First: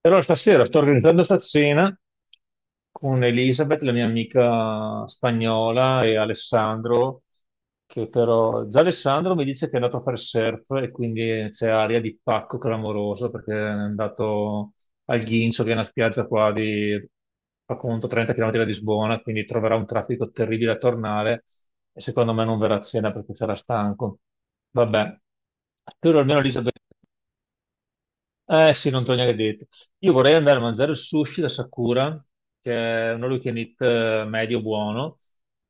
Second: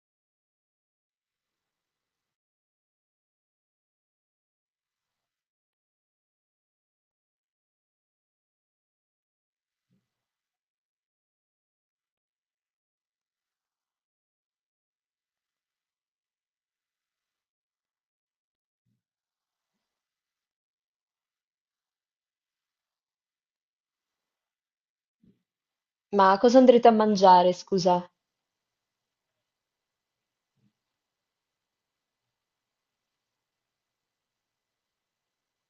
E allora stasera sto organizzando sta cena con Elisabeth, la mia amica spagnola, e Alessandro, che però già Alessandro mi dice che è andato a fare surf e quindi c'è aria di pacco clamoroso perché è andato al Ghincio, che è una spiaggia qua di, fa conto, 30 km da Lisbona, quindi troverà un traffico terribile a tornare e secondo me non verrà a cena perché sarà stanco. Vabbè, spero Ma almeno cosa Elisabeth. andrete a mangiare, scusa? Eh sì, non te l'ho neanche detto. Io vorrei andare a mangiare il sushi da Sakura, che è un all you can eat, medio buono,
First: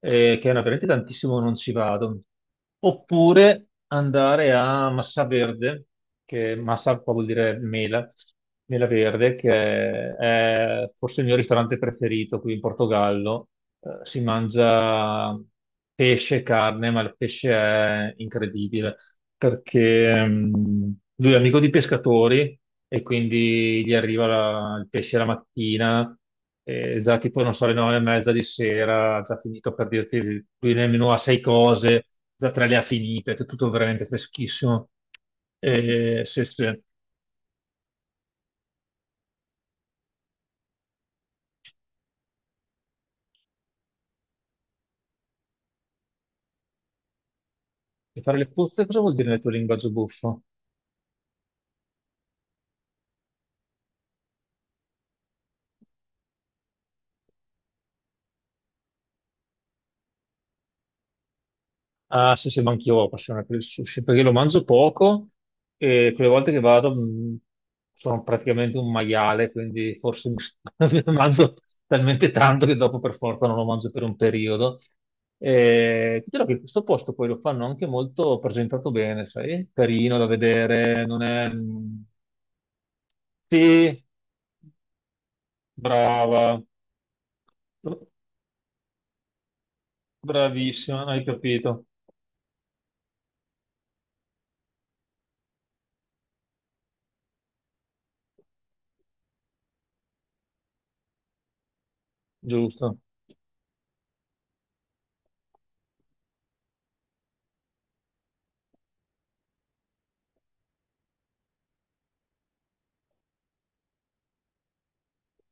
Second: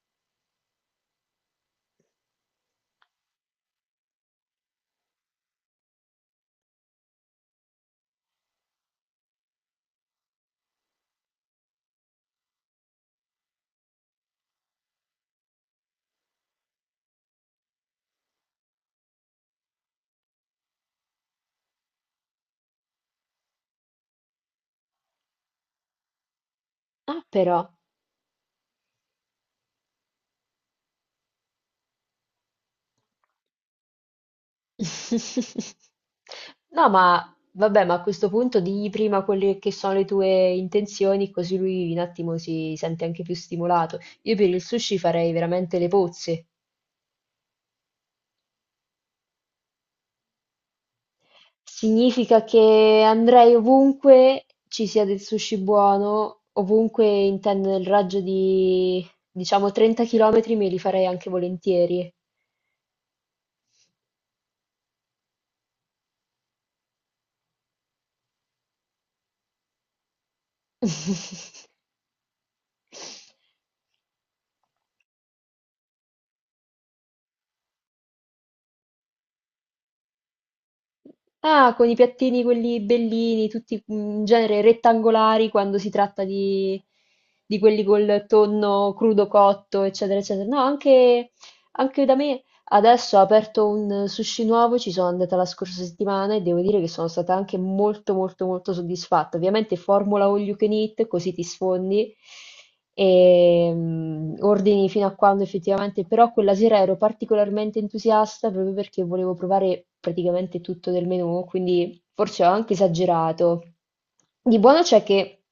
veramente tantissimo non ci vado. Oppure andare a Massa Verde, che Massa qua vuol dire mela, mela verde, che è forse il mio ristorante preferito qui in Portogallo. Si mangia pesce, carne, ma il pesce è incredibile perché lui è amico di pescatori e quindi gli arriva il pesce la mattina, e già Ah, tipo, non so, però. alle 9:30 di sera, ha già finito per dirti, lui nel menù ha 6 cose, già 3 le ha finite, è tutto veramente freschissimo. E, se, se- No, ma vabbè, ma a questo punto digli prima quelle che sono le tue intenzioni, così lui un attimo si sente anche più stimolato. Io per il sushi farei veramente le pozze. e fare le puzze cosa vuol dire nel tuo linguaggio buffo? Significa che andrei ovunque ci sia del sushi buono, ovunque intendo nel raggio di, diciamo, 30 km me li farei anche volentieri. Ah, sì, sì, ma anch'io ho la passione per il sushi, perché lo mangio poco e quelle volte che vado sono praticamente un maiale, quindi forse mi ne mangio talmente tanto che dopo per forza non lo mangio per un periodo. E ti dirò che questo posto poi lo fanno anche molto presentato bene, sai? Carino da vedere, non è. Ah, con i piattini quelli bellini, tutti Sì, in genere rettangolari quando si tratta brava, di quelli col tonno crudo cotto, eccetera, eccetera. No, bravissima, hai anche, capito, anche da me. Adesso ha aperto un sushi nuovo, ci sono andata la scorsa settimana e devo dire che sono stata anche molto soddisfatta. Ovviamente formula all you can eat, così ti sfondi giusto. e ordini fino a quando effettivamente, però quella sera ero particolarmente entusiasta proprio perché volevo provare praticamente tutto del menù, quindi forse ho anche esagerato. Di buono c'è che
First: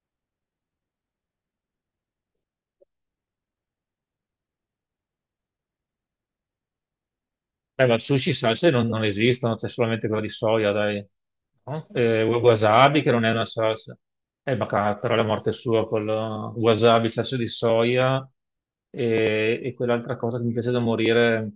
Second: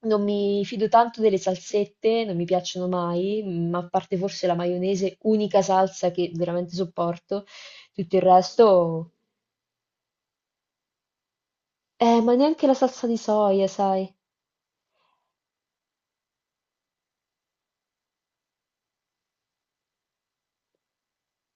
non mi fido tanto delle salsette, non mi piacciono mai, ma a parte forse la maionese, unica salsa che veramente sopporto, Beh, ma tutto il sushi e salse non resto... esistono, c'è solamente quella di soia, dai. No? Ma neanche la Wasabi, salsa che di non è una soia, salsa. sai? Però la morte sua, col wasabi, salsa di soia e quell'altra cosa che mi piace da morire,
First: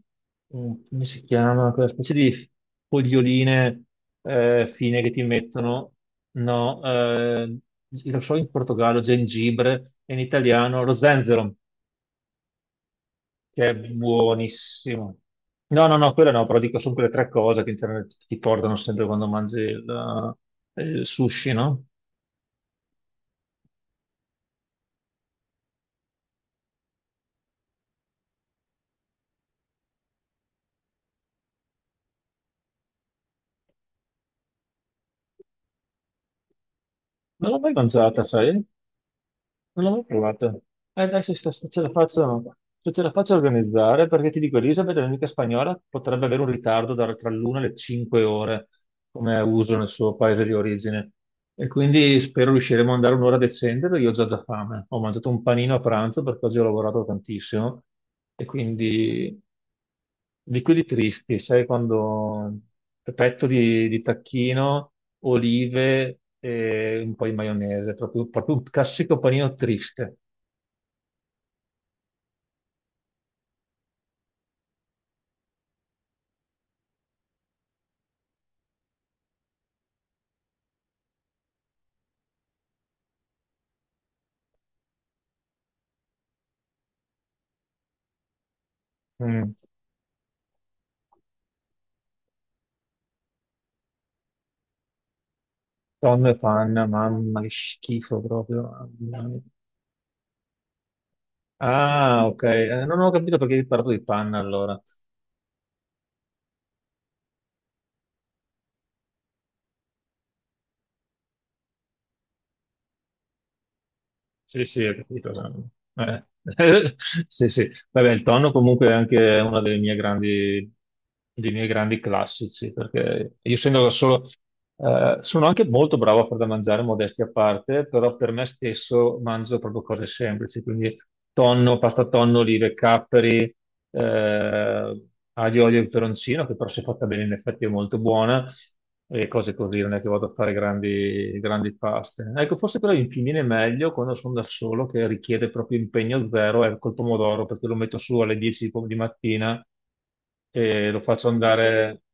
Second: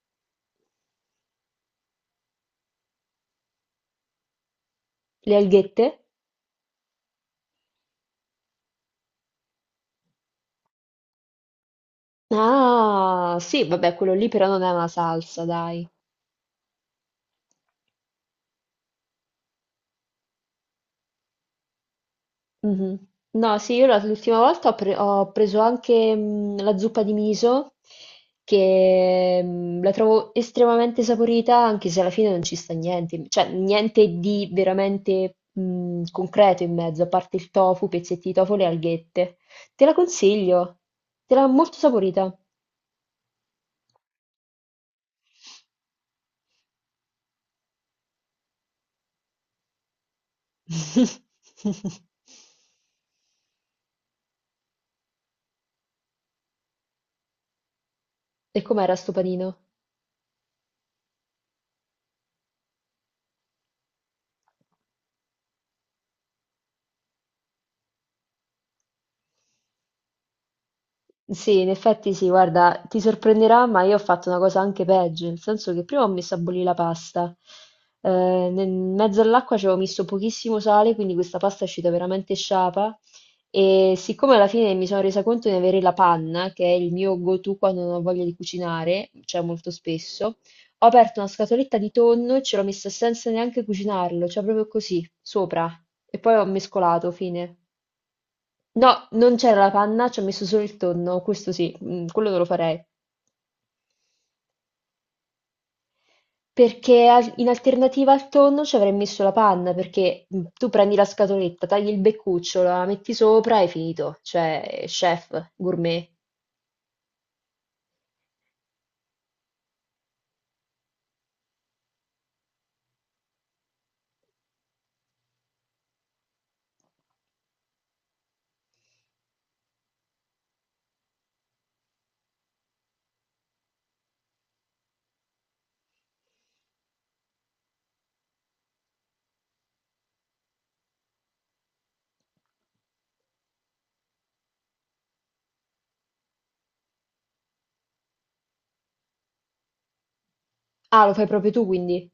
come si chiama? Quella specie di foglioline fine che ti Le mettono. alghette? No, lo so in Portogallo, gengibre, e in italiano lo zenzero Ah, sì, che è vabbè, quello lì però non è una buonissimo. salsa, No, dai. no, no, quello no, però dico sono quelle tre cose che in genere ti portano sempre quando mangi il sushi, no? Mhm. No, sì, l'ultima volta ho preso anche la zuppa di miso, che la trovo estremamente saporita, anche se alla fine non ci sta niente, cioè niente di veramente concreto in mezzo, a parte Non il l'ho mai tofu, mangiata, pezzetti di sai? tofu e le alghette. Non Te l'ho la mai provata. consiglio, Dai, te la se molto ce la saporita. faccio, se ce la faccio organizzare, perché ti dico, Elisabeth, l'amica spagnola, potrebbe avere un ritardo tra l'una e le 5 ore, come è uso nel suo paese di origine. E quindi spero riusciremo ad andare un'ora decente, perché io ho già da fame. Ho mangiato un panino a pranzo perché oggi ho lavorato tantissimo. E E com'era sto quindi panino? Di quelli tristi, sai quando petto di tacchino, olive e un po' di maionese, proprio, proprio un classico panino triste. Sì, in effetti sì, guarda, ti sorprenderà, ma io ho fatto una cosa anche peggio, nel senso che prima ho messo a bollire la pasta, eh, nel in mezzo all'acqua ci avevo messo pochissimo sale, quindi questa pasta è uscita veramente sciapa e siccome alla fine mi sono resa conto di avere la panna, che è il mio go-to quando non ho voglia di cucinare, cioè Mm. molto spesso, ho aperto una scatoletta di tonno e ce l'ho messa senza neanche cucinarlo, cioè proprio così, sopra, e Tonno poi e ho panna, mescolato, mamma, che fine. schifo proprio. No, Mamma non mia. c'era la panna, c'ho messo solo il tonno, questo sì, Ah, quello non ok, lo farei. Non ho capito perché hai parlato di panna allora. In alternativa al tonno ci avrei messo la panna, perché tu prendi la scatoletta, tagli il beccuccio, la metti sopra e è finito. Sì, sì, Cioè, ho capito. chef, No. gourmet. Eh. Sì, sì. Vabbè, il tonno comunque è anche una delle mie grandi, dei miei grandi classici, perché io essendo da solo, sono anche molto bravo a far da mangiare, modesti a parte, però per me stesso mangio proprio cose semplici, quindi tonno, pasta tonno, olive, capperi, eh, aglio, olio e peperoncino, che però se fatta bene in effetti è molto buona e cose così, non è che vado a fare grandi, grandi paste. Ecco, forse però mi viene meglio quando sono da solo, che richiede proprio impegno zero, è col pomodoro, perché lo metto su alle 10 di mattina e lo Ah, lo fai faccio proprio tu andare, quindi?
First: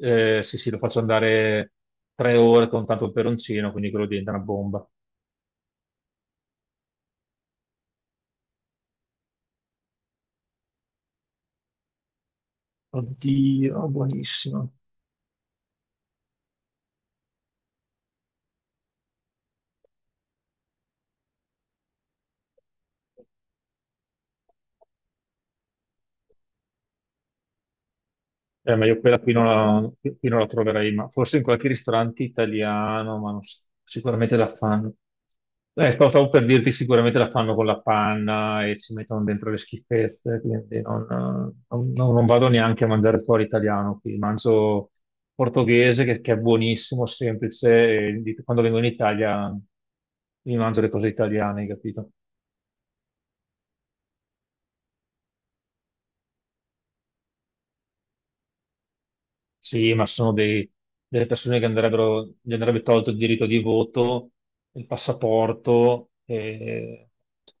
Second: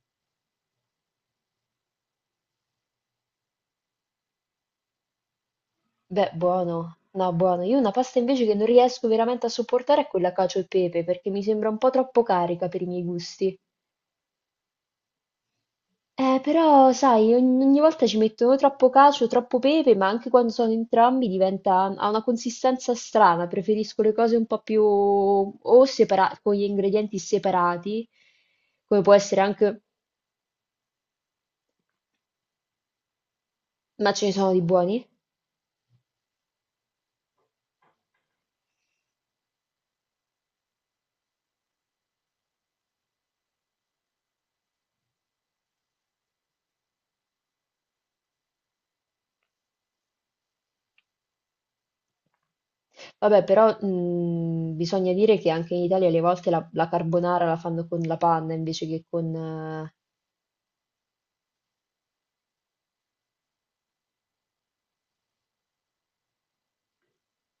sì, sì, lo faccio andare 3 ore con tanto peperoncino, quindi quello diventa una bomba. Beh, buono. No, buono. Io una pasta invece che non riesco veramente a sopportare è quella cacio e pepe, perché mi sembra un po' troppo carica per i miei gusti. Oddio, buonissimo. Però, sai, ogni volta ci mettono troppo cacio, troppo pepe, ma anche quando sono entrambi diventa, ha una consistenza strana. Preferisco le cose un po' più o separate, con gli ingredienti separati, Ma io come può quella essere anche, qui non la troverei, ma forse in qualche ristorante italiano, ma non ma ce ne sicuramente la sono di fanno. buoni. Stavo per dirti, sicuramente la fanno con la panna e ci mettono dentro le schifezze, quindi non vado neanche a mangiare fuori italiano qui, mangio portoghese che è buonissimo, semplice, quando vengo in Italia mi mangio le cose italiane, hai capito? Vabbè, però bisogna dire che anche in Italia alle volte la carbonara la fanno con la panna invece che con... Sì, ma sono delle persone che andrebbero, gli andrebbe tolto il diritto di voto, il passaporto e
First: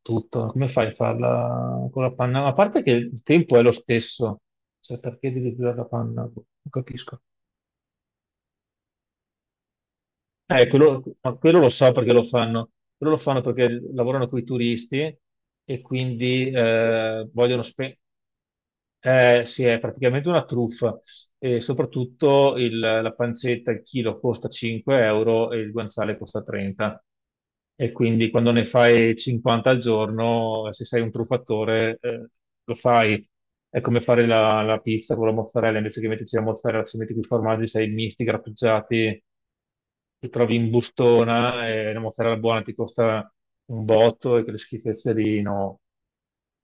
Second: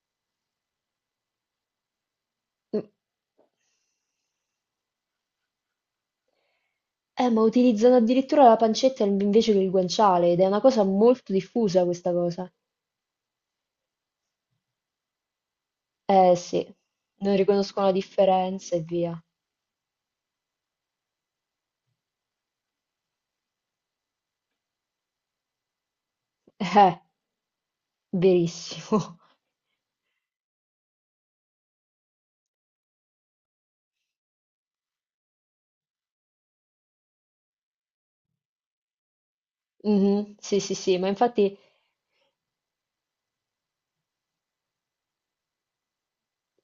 tutto. Come fai a farla con la panna? Ma a parte Eh, che il tempo è lo stesso, cioè perché devi usare la panna? Boh, non capisco. Ma utilizzano addirittura la pancetta invece che il guanciale ed è una cosa Quello, ma molto quello lo diffusa so questa perché lo cosa. fanno. Quello lo fanno perché lavorano con i turisti e Eh quindi sì, non vogliono riconoscono la spendere. differenza e via. Sì, è praticamente una truffa e soprattutto la pancetta, il chilo costa 5 euro e il guanciale costa Eh, 30. E quindi quando ne fai verissimo. 50 al giorno, se sei un truffatore, lo fai. È come fare la pizza con la mozzarella, invece che metterci la mozzarella, ci metti più formaggi, sei misti, grattugiati, ti Mhm. trovi Sì, in sì, sì, bustona e la mozzarella buona ti costa un botto e quelle schifezze lì, no.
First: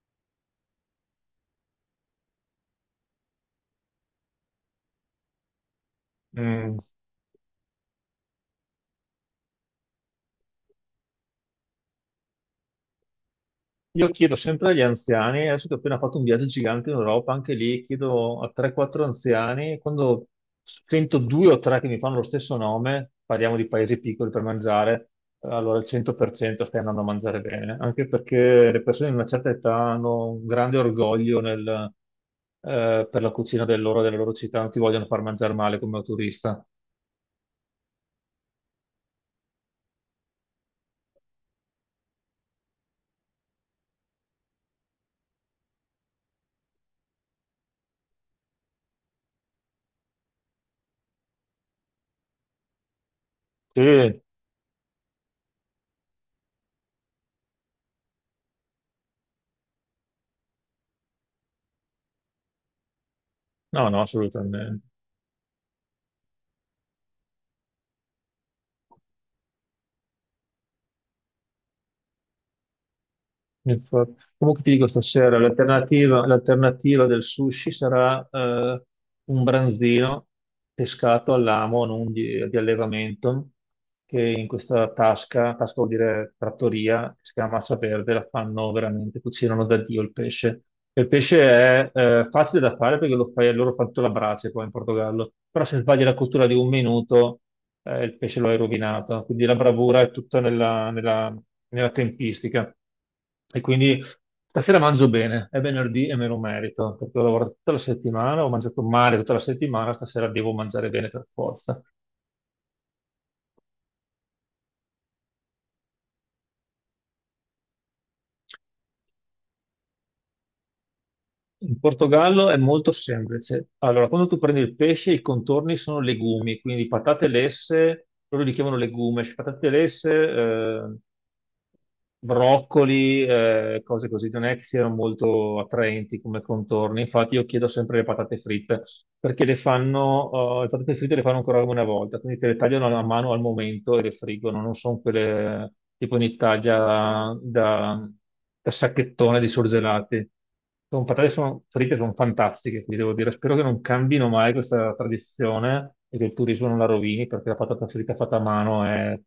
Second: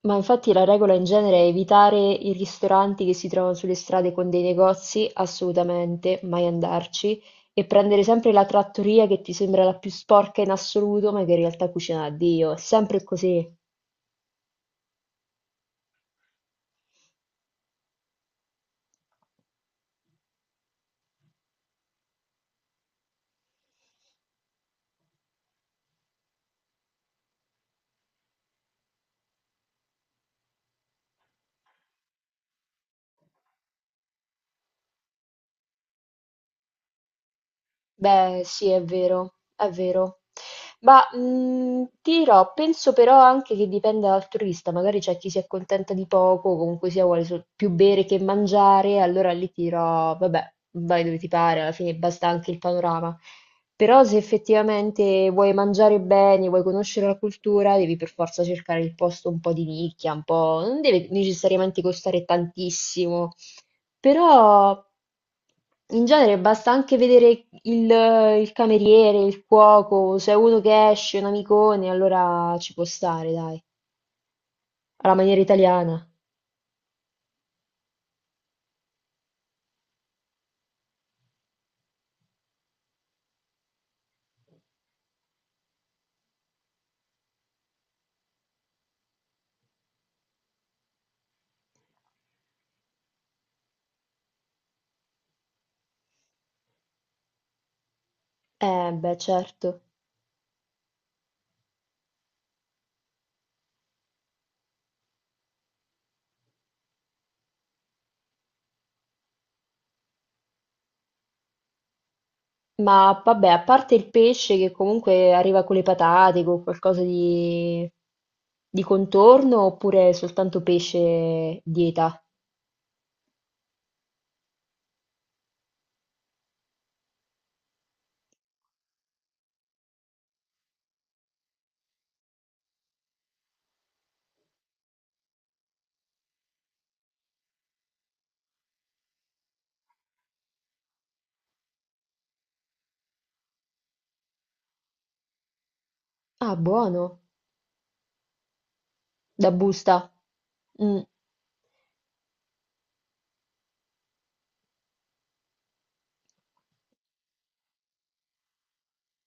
ma infatti la regola in genere è evitare i ristoranti che si trovano sulle strade con dei negozi, assolutamente, mai Mm. andarci, e prendere sempre la trattoria che ti sembra la più sporca in assoluto, ma che in realtà cucina a Dio, è sempre così. Io chiedo sempre agli anziani, adesso che ho appena fatto un viaggio gigante in Europa, anche lì chiedo a 3-4 anziani, quando sento due o tre che mi fanno lo stesso nome, parliamo di paesi piccoli per mangiare, allora al 100% stai andando a mangiare bene, anche perché le persone di una certa età hanno un grande orgoglio per la cucina della loro città, non ti vogliono far mangiare male come turista. Beh, sì, è vero, è vero. Ma, ti dirò, penso però anche che dipenda dal turista, magari c'è chi si accontenta di poco, o comunque sia vuole sol più bere che mangiare, allora lì ti dirò: "Vabbè, vai dove ti pare, alla fine basta anche il panorama". Però se Sì, effettivamente vuoi mangiare bene, vuoi conoscere la cultura, devi per forza cercare il posto un po' di nicchia, un po' non deve necessariamente costare tantissimo. no, no, assolutamente. Però in genere basta anche vedere il cameriere, il cuoco, se è uno che esce, un amicone, allora ci può stare, dai, Infatti. Comunque ti dico alla stasera, maniera italiana. l'alternativa del sushi sarà un branzino pescato all'amo, non di allevamento, che in questa tasca, tasca vuol dire trattoria, che si chiama Massa Verde, la fanno veramente, cucinano da Dio il pesce. E il pesce è facile da fare perché lo fai, loro fanno tutta la brace qua in Portogallo, però se sbagli la cottura di un minuto il pesce lo hai Beh, rovinato. Quindi la certo. bravura è tutta nella tempistica. E quindi stasera mangio bene, è venerdì e me lo merito, perché ho lavorato tutta la settimana, ho mangiato male tutta la settimana, stasera devo mangiare bene per forza. Ma vabbè, a parte il pesce che comunque arriva con le patate, con qualcosa di contorno, oppure soltanto pesce In dieta? Portogallo è molto semplice. Allora, quando tu prendi il pesce, i contorni sono legumi, quindi patate lesse, loro li chiamano legumes, patate lesse, broccoli, cose così, non è che siano molto attraenti come contorni. Infatti, io chiedo sempre le patate fritte perché le fanno, le patate fritte le fanno ancora una volta, quindi te le tagliano a mano al momento e le friggono. Non sono quelle tipo in Ah, Italia buono, da, da sacchettone di da busta. surgelati. Mm. Sono patate, sono fritte, sono fantastiche, quindi devo dire, spero che non cambino mai questa tradizione e che il turismo non la rovini perché la patata fritta fatta a mano è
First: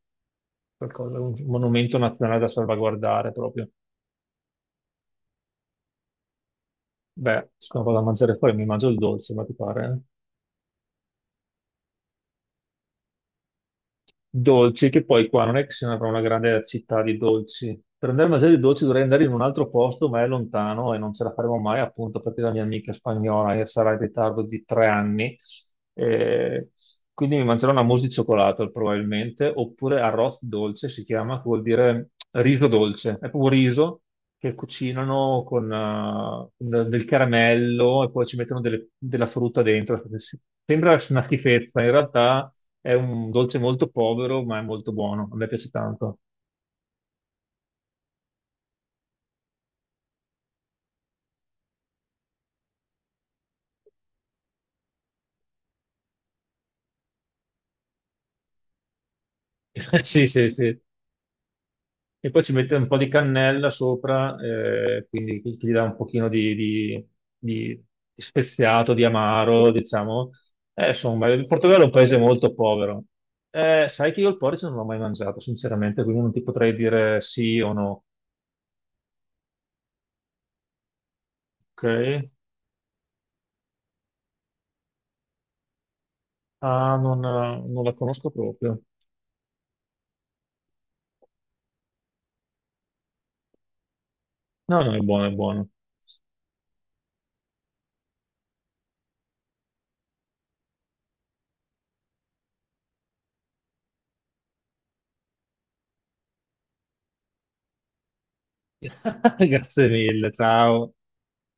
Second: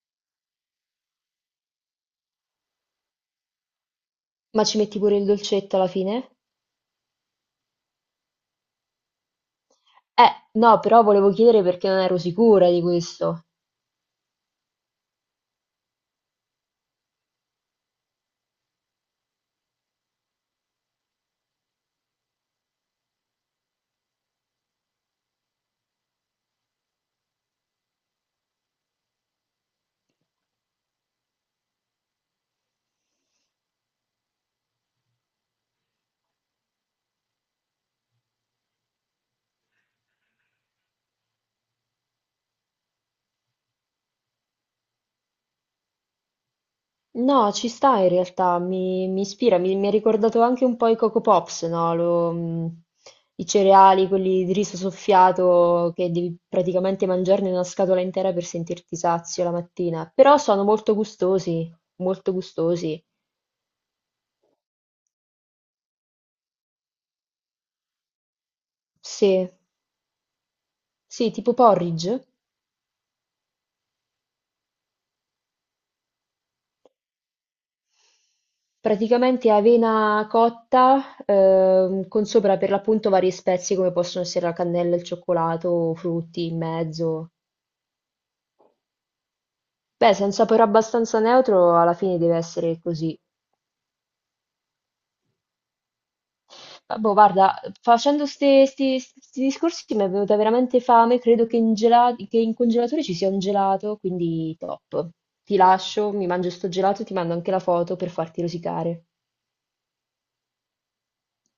qualcosa, un monumento nazionale da salvaguardare proprio. Ma ci metti pure il dolcetto alla fine? Beh, sono vado a mangiare poi, mi mangio il dolce, ma ti pare? Eh? Eh, no, però volevo chiedere perché non ero sicura di questo. Dolci, che poi qua non è che se ne avrà una grande città di dolci. Per andare a mangiare i dolci dovrei andare in un altro posto, ma è lontano e non ce la faremo mai, appunto, perché la mia amica spagnola sarà in ritardo di 3 anni. Eh, quindi mi mangerò una mousse di cioccolato probabilmente, oppure arroz dolce si chiama, che vuol dire riso dolce. È proprio riso che cucinano con del caramello e poi ci mettono della frutta dentro. Sembra una schifezza, in realtà è un dolce molto povero, ma è molto buono. A me piace tanto. No, ci sta in realtà, mi ispira, mi ha ricordato anche un po' i Coco Pops, no? I cereali, quelli di riso soffiato che devi praticamente mangiarne una scatola intera per sentirti sazio la mattina. Sì, Però sì, sono sì. molto gustosi, E molto poi ci mette un po' gustosi. di cannella sopra, quindi che gli dà un pochino di- di speziato, di Sì, amaro, diciamo. Insomma, sì, il tipo Portogallo è un paese porridge? molto povero. Sai che io il porridge non l'ho mai mangiato, sinceramente, quindi non ti potrei dire sì o no. Praticamente avena cotta, con Ok? sopra per l'appunto varie spezie come possono essere la cannella, il cioccolato, o frutti in Ah, mezzo. non la conosco proprio. Beh, se è un sapore abbastanza neutro, alla fine deve essere così. No, no, è buono, è buono. Ah, boh, guarda, facendo questi discorsi mi è venuta veramente fame. Credo che che in congelatore ci sia un gelato, quindi top. Ti lascio, mi mangio sto gelato e ti mando anche la foto per farti rosicare. Grazie mille, ciao.